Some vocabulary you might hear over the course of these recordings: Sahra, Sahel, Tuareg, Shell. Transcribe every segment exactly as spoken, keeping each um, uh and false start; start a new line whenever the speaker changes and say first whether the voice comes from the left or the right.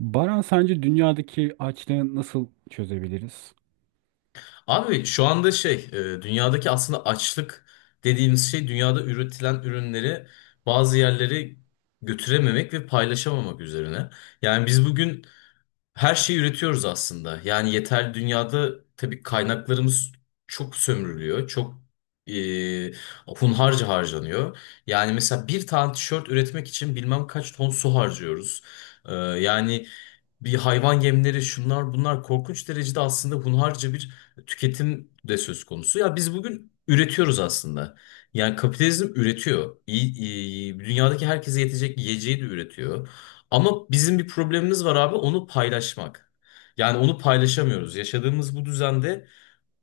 right: Baran sence dünyadaki açlığı nasıl çözebiliriz?
left: Abi şu anda şey e, dünyadaki aslında açlık dediğimiz şey dünyada üretilen ürünleri bazı yerlere götürememek ve paylaşamamak üzerine. Yani biz bugün her şeyi üretiyoruz aslında. Yani yeterli dünyada tabii kaynaklarımız çok sömürülüyor. Çok e, Hunharca harcanıyor. Yani mesela bir tane tişört üretmek için bilmem kaç ton su harcıyoruz. E, yani bir hayvan yemleri şunlar bunlar korkunç derecede aslında hunharca bir tüketim de söz konusu. Ya biz bugün üretiyoruz aslında. Yani kapitalizm üretiyor. İyi, iyi- dünyadaki herkese yetecek yiyeceği de üretiyor. Ama bizim bir problemimiz var abi, onu paylaşmak. Yani onu paylaşamıyoruz. Yaşadığımız bu düzende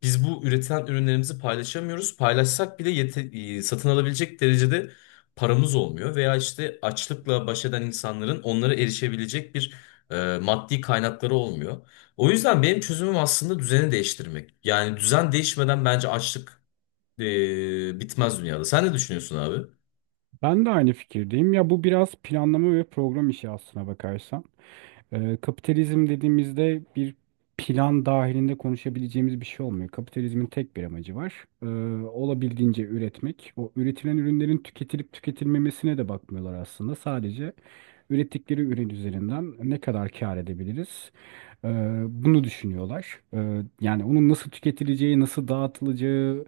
left: biz bu üretilen ürünlerimizi paylaşamıyoruz. Paylaşsak bile yete- e, satın alabilecek derecede paramız olmuyor. Veya işte açlıkla baş eden insanların onlara erişebilecek bir e, maddi kaynakları olmuyor. O yüzden benim çözümüm aslında düzeni değiştirmek. Yani düzen değişmeden bence açlık e, bitmez dünyada. Sen ne düşünüyorsun abi?
right: Ben de aynı fikirdeyim. Ya bu biraz planlama ve program işi aslına bakarsan. Ee, kapitalizm dediğimizde bir plan dahilinde konuşabileceğimiz bir şey olmuyor. Kapitalizmin tek bir amacı var. Ee, olabildiğince üretmek. O üretilen ürünlerin tüketilip tüketilmemesine de bakmıyorlar aslında. Sadece ürettikleri ürün üzerinden ne kadar kâr edebiliriz? Ee, bunu düşünüyorlar. Ee, yani onun nasıl tüketileceği, nasıl dağıtılacağı,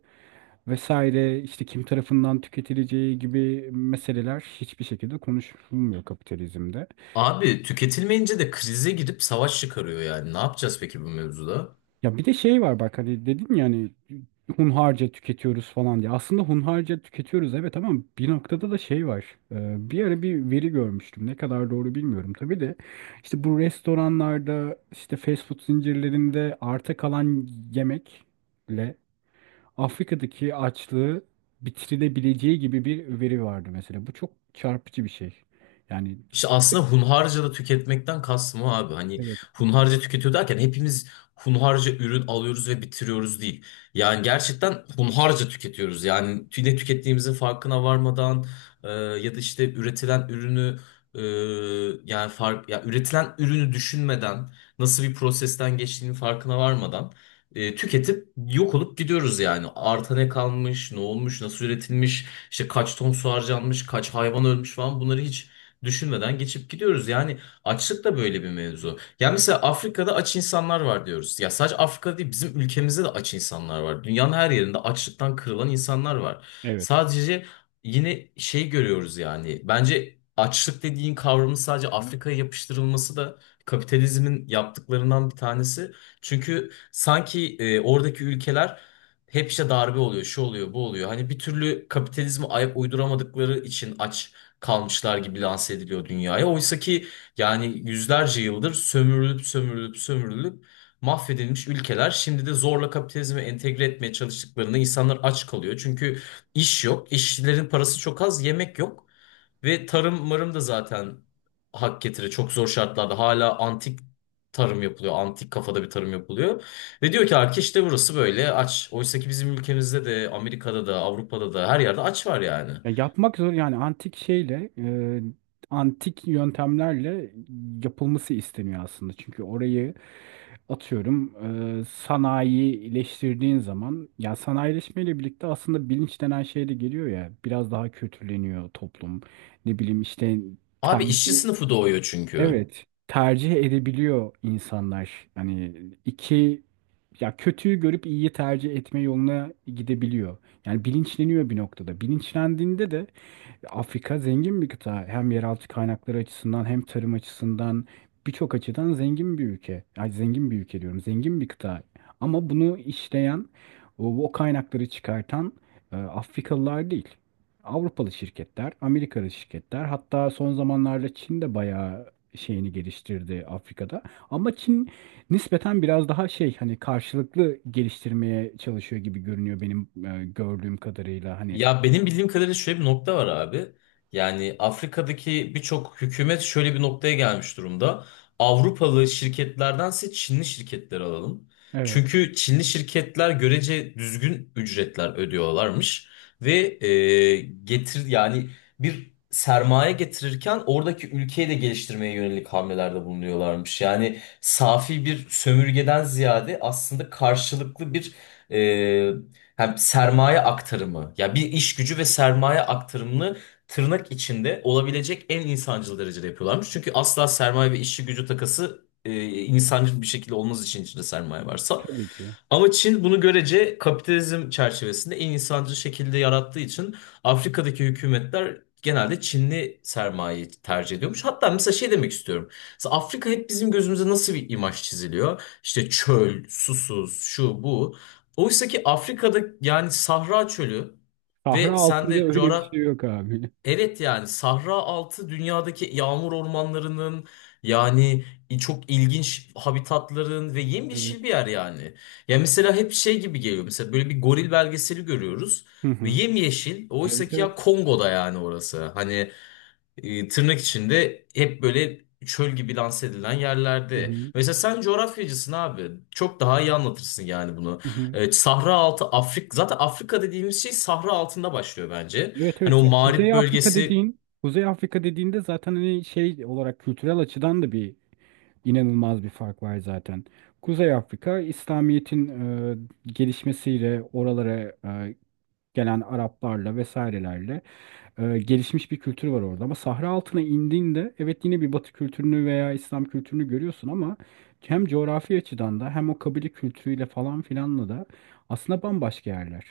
right: vesaire işte kim tarafından tüketileceği gibi meseleler hiçbir şekilde konuşulmuyor kapitalizmde.
left: Abi tüketilmeyince de krize girip savaş çıkarıyor yani. Ne yapacağız peki bu mevzuda?
right: Ya bir de şey var bak hani dedin ya hani hunharca tüketiyoruz falan diye. Aslında hunharca tüketiyoruz evet ama bir noktada da şey var. Ee, bir ara bir veri görmüştüm. Ne kadar doğru bilmiyorum tabii de. İşte bu restoranlarda işte fast food zincirlerinde arta kalan yemekle Afrika'daki açlığı bitirilebileceği gibi bir veri vardı mesela. Bu çok çarpıcı bir şey. Yani
left: İşte aslında hunharca da tüketmekten kastım o abi. Hani
right: evet.
left: hunharca tüketiyor derken hepimiz hunharca ürün alıyoruz ve bitiriyoruz değil. Yani gerçekten hunharca tüketiyoruz. Yani tü- ne tükettiğimizin farkına varmadan, e, ya da işte üretilen ürünü e, yani fark ya üretilen ürünü düşünmeden, nasıl bir prosesten geçtiğinin farkına varmadan e, tüketip yok olup gidiyoruz yani. Arta ne kalmış, ne olmuş, nasıl üretilmiş, işte kaç ton su harcanmış, kaç hayvan ölmüş falan, bunları hiç düşünmeden geçip gidiyoruz. Yani açlık da böyle bir mevzu. Ya mesela Afrika'da aç insanlar var diyoruz. Ya sadece Afrika değil, bizim ülkemizde de aç insanlar var. Dünyanın her yerinde açlıktan kırılan insanlar var.
right: Evet.
left: Sadece yine şey görüyoruz yani. Bence açlık dediğin kavramın sadece Afrika'ya yapıştırılması da kapitalizmin yaptıklarından bir tanesi. Çünkü sanki e, oradaki ülkeler hep işte darbe oluyor, şu oluyor, bu oluyor. Hani bir türlü kapitalizme ayak uyduramadıkları için aç kalmışlar gibi lanse ediliyor dünyaya. Oysa ki yani yüzlerce yıldır sömürülüp sömürülüp sömürülüp mahvedilmiş ülkeler, şimdi de zorla kapitalizme entegre etmeye çalıştıklarında insanlar aç kalıyor. Çünkü iş yok, işçilerin parası çok az, yemek yok ve tarım marım da zaten hak getire, çok zor şartlarda hala antik tarım yapılıyor. Antik kafada bir tarım yapılıyor. Ve diyor ki artık işte burası böyle aç. Oysa ki bizim ülkemizde de, Amerika'da da, Avrupa'da da her yerde aç var yani.
right: Ya yapmak zor yani antik şeyle e, antik yöntemlerle yapılması isteniyor aslında. Çünkü orayı atıyorum e, sanayileştirdiğin zaman ya sanayileşmeyle birlikte aslında bilinç denen şey de geliyor ya biraz daha kötüleniyor toplum. Ne bileyim işte
left: Abi işçi
right: temci.
left: sınıfı doğuyor çünkü.
right: Evet, tercih edebiliyor insanlar. Hani iki ya kötüyü görüp iyiyi tercih etme yoluna gidebiliyor. Yani bilinçleniyor bir noktada. Bilinçlendiğinde de Afrika zengin bir kıta. Hem yeraltı kaynakları açısından hem tarım açısından birçok açıdan zengin bir ülke. Ay zengin bir ülke diyorum. Zengin bir kıta. Ama bunu işleyen, o, o kaynakları çıkartan e, Afrikalılar değil. Avrupalı şirketler, Amerikalı şirketler. Hatta son zamanlarda Çin de bayağı şeyini geliştirdi Afrika'da. Ama Çin nispeten biraz daha şey hani karşılıklı geliştirmeye çalışıyor gibi görünüyor benim e, gördüğüm kadarıyla. Hani
left: Ya benim bildiğim kadarıyla şöyle bir nokta var abi. Yani Afrika'daki birçok hükümet şöyle bir noktaya gelmiş durumda. Avrupalı şirketlerdense Çinli şirketleri alalım.
right: evet,
left: Çünkü Çinli şirketler görece düzgün ücretler ödüyorlarmış ve e, getir yani bir sermaye getirirken oradaki ülkeyi de geliştirmeye yönelik hamlelerde bulunuyorlarmış. Yani safi bir sömürgeden ziyade aslında karşılıklı bir e, hem sermaye aktarımı, ya bir iş gücü ve sermaye aktarımını tırnak içinde olabilecek en insancıl derecede yapıyorlarmış. Çünkü asla sermaye ve işçi gücü takası e, insancıl bir şekilde olmaz için içinde sermaye varsa.
right: tabii ki.
left: Ama Çin bunu görece kapitalizm çerçevesinde en insancıl şekilde yarattığı için Afrika'daki hükümetler genelde Çinli sermayeyi tercih ediyormuş. Hatta mesela şey demek istiyorum. Mesela Afrika hep bizim gözümüze nasıl bir imaj çiziliyor? İşte çöl, susuz, şu bu. Oysa ki Afrika'da yani Sahra Çölü
right: Sahra
left: ve sen
right: altında
left: de
right: öyle bir
left: coğraf
right: şey yok abi.
left: evet, yani Sahra altı dünyadaki yağmur ormanlarının, yani çok ilginç habitatların ve
right: Evet.
left: yemyeşil bir yer yani. Ya mesela hep şey gibi geliyor, mesela böyle bir goril belgeseli görüyoruz
right: Hı
left: ve
right: hı.
left: yemyeşil, oysa
right: Evet
left: ki
right: evet.
left: ya Kongo'da yani orası. Hani e, tırnak içinde hep böyle çöl gibi lanse edilen
right: Hı
left: yerlerde.
right: hı.
left: Mesela sen coğrafyacısın abi. Çok daha iyi anlatırsın yani bunu.
right: Hı hı.
left: E, Sahra altı Afrika, zaten Afrika dediğimiz şey Sahra altında başlıyor bence.
right: Evet
left: Hani
right: evet,
left: o
right: ya Kuzey
left: mağrip
right: Afrika
left: bölgesi
right: dediğin Kuzey Afrika dediğinde zaten hani şey olarak kültürel açıdan da bir inanılmaz bir fark var zaten. Kuzey Afrika İslamiyet'in e, gelişmesiyle oralara e, gelen Araplarla vesairelerle e, gelişmiş bir kültür var orada. Ama Sahra altına indiğinde evet yine bir Batı kültürünü veya İslam kültürünü görüyorsun ama hem coğrafi açıdan da hem o kabile kültürüyle falan filanla da aslında bambaşka yerler.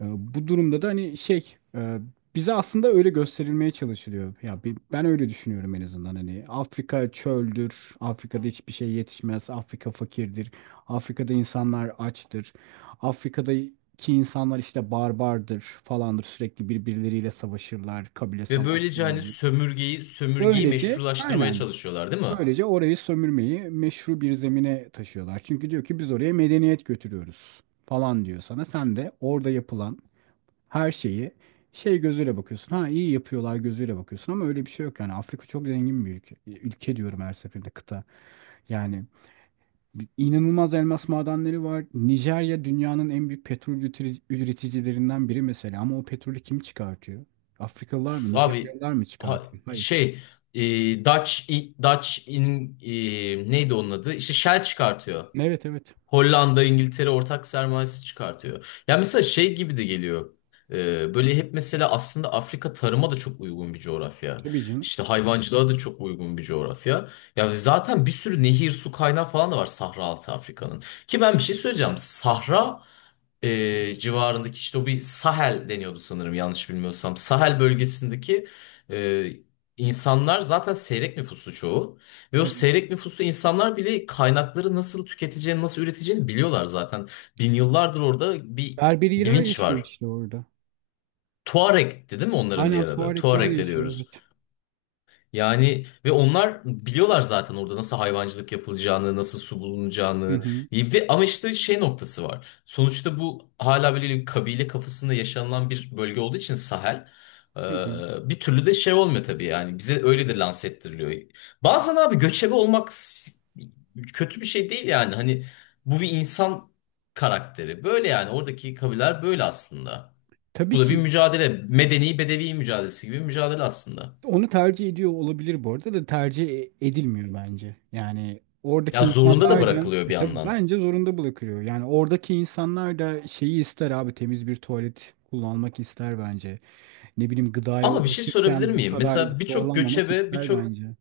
right: E, Bu durumda da hani şey e, bize aslında öyle gösterilmeye çalışılıyor. Ya bi- ben öyle düşünüyorum en azından hani Afrika çöldür, Afrika'da hiçbir şey yetişmez, Afrika fakirdir, Afrika'da insanlar açtır, Afrika'daki insanlar işte barbardır falandır sürekli birbirleriyle savaşırlar, kabile
left: ve böylece
right: savaşları
left: hani
right: olur.
left: sömürgeyi sömürgeyi
right: Böylece
left: meşrulaştırmaya
right: aynen
left: çalışıyorlar değil mi?
right: böylece orayı sömürmeyi meşru bir zemine taşıyorlar. Çünkü diyor ki biz oraya medeniyet götürüyoruz falan diyor sana. Sen de orada yapılan her şeyi şey gözüyle bakıyorsun. Ha iyi yapıyorlar gözüyle bakıyorsun ama öyle bir şey yok yani. Afrika çok zengin bir ülke. Ülke diyorum her seferinde kıta. Yani inanılmaz elmas madenleri var. Nijerya dünyanın en büyük petrol ütri- üreticilerinden biri mesela ama o petrolü kim çıkartıyor? Afrikalılar
left: Üf,
right: mı,
left: abi,
right: Nijeryalılar mı
left: ha-
right: çıkartıyor? Hayır.
left: şey, e, Dutch, Dutch in e, neydi onun adı? İşte Shell çıkartıyor.
right: Evet evet.
left: Hollanda, İngiltere ortak sermayesi çıkartıyor. Ya mesela şey gibi de geliyor. Ee, böyle hep mesela aslında Afrika tarıma da çok uygun bir coğrafya.
right: Tabii canım.
left: İşte hayvancılığa da çok uygun bir coğrafya. Ya zaten bir sürü nehir, su kaynağı falan da var Sahra altı Afrika'nın. Ki ben bir şey söyleyeceğim. Sahra e, civarındaki işte o bir Sahel deniyordu sanırım, yanlış bilmiyorsam. Sahel bölgesindeki e, insanlar zaten seyrek nüfusu çoğu. Ve o
right: Evet.
left: seyrek nüfuslu insanlar bile kaynakları nasıl tüketeceğini, nasıl üreteceğini biliyorlar zaten. Bin yıllardır orada bir
right: Berberiler
left: bilinç
right: yaşıyor
left: var.
right: işte orada.
left: Tuareg'ti değil mi onların
right: Aynen
left: diğer adı?
right: Tuaregler
left: Tuareg de
right: yaşıyor evet.
left: diyoruz. Yani ve onlar biliyorlar zaten orada nasıl hayvancılık yapılacağını, nasıl su
right: Hı
left: bulunacağını.
right: hı.
left: Ve ama işte şey noktası var. Sonuçta bu hala böyle bir kabile kafasında yaşanılan bir bölge olduğu için Sahel e,
right: Hı hı.
left: bir türlü de şey olmuyor tabii yani. Bize öyle de lanse ettiriliyor. Bazen abi göçebe olmak s- kötü bir şey değil yani. Hani bu bir insan karakteri. Böyle yani oradaki kabileler böyle aslında. Bu
right: Tabii
left: da bir
right: ki.
left: mücadele. Medeni bedevi mücadelesi gibi bir mücadele aslında.
right: Onu tercih ediyor olabilir bu arada da tercih e- edilmiyor bence. Yani oradaki
left: Ya zorunda da
right: insanlar da
left: bırakılıyor bir
right: e tabii
left: yandan.
right: bence zorunda bırakıyor. Yani oradaki insanlar da şeyi ister abi temiz bir tuvalet kullanmak ister bence. Ne bileyim gıdaya
left: Ama bir şey sorabilir
right: ulaşırken bu
left: miyim?
right: kadar
left: Mesela birçok
right: zorlanmamak
left: göçebe,
right: ister
left: birçok
right: bence.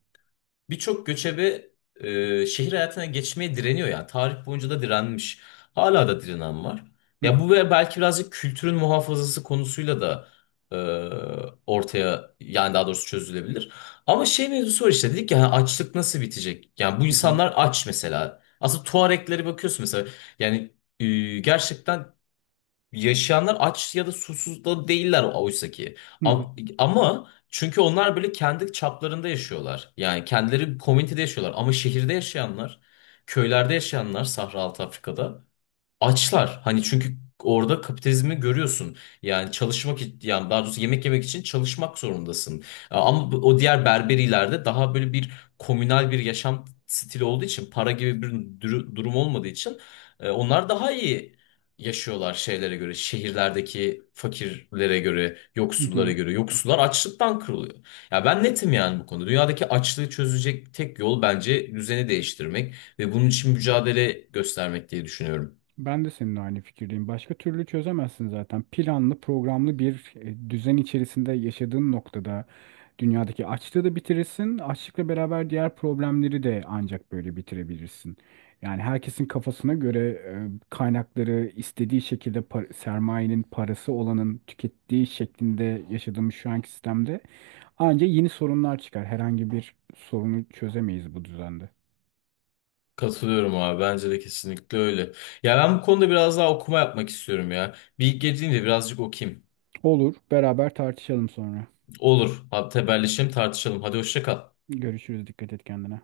left: birçok göçebe e, şehir hayatına geçmeye direniyor yani. Tarih boyunca da direnmiş. Hala da direnen var.
right: Hı
left: Ya
right: hı,
left: bu ve belki birazcık kültürün muhafazası konusuyla da e, ortaya, yani daha doğrusu çözülebilir. Ama şey mevzusu var, işte dedik ya hani, açlık nasıl bitecek? Yani bu
right: hı hı,
left: insanlar aç mesela. Aslında Tuareglere bakıyorsun mesela. Yani e, gerçekten yaşayanlar aç ya da susuz da değiller oysa ki.
right: hı hı,
left: Am- Ama çünkü onlar böyle kendi çaplarında yaşıyorlar. Yani kendileri komünitede yaşıyorlar. Ama şehirde yaşayanlar, köylerde yaşayanlar, Sahra Altı Afrika'da açlar. Hani çünkü orada kapitalizmi görüyorsun. Yani çalışmak i- yani daha doğrusu yemek yemek için çalışmak zorundasın. Ama bu- o diğer berberilerde daha böyle bir komünal bir yaşam stili olduğu için, para gibi bir duru- durum olmadığı için e, onlar daha iyi yaşıyorlar şeylere göre. Şehirlerdeki fakirlere göre,
right: hı
left: yoksullara
right: hı.
left: göre. Yoksullar açlıktan kırılıyor. Ya ben netim yani bu konuda. Dünyadaki açlığı çözecek tek yol bence düzeni değiştirmek ve bunun için mücadele göstermek diye düşünüyorum.
right: Ben de seninle aynı fikirdeyim. Başka türlü çözemezsin zaten. Planlı, programlı bir e, düzen içerisinde yaşadığın noktada dünyadaki açlığı da bitirirsin. Açlıkla beraber diğer problemleri de ancak böyle bitirebilirsin. Yani herkesin kafasına göre e, kaynakları istediği şekilde par- sermayenin parası olanın tükettiği şeklinde yaşadığımız şu anki sistemde ancak yeni sorunlar çıkar. Herhangi bir sorunu çözemeyiz bu düzende.
left: Katılıyorum abi. Bence de kesinlikle öyle. Ya ben bu konuda biraz daha okuma yapmak istiyorum ya. Bir ilk girdiğimde birazcık okuyayım.
right: Olur, beraber tartışalım sonra.
left: Olur. Hadi haberleşelim, tartışalım. Hadi hoşça kal.
right: Görüşürüz. Dikkat et kendine.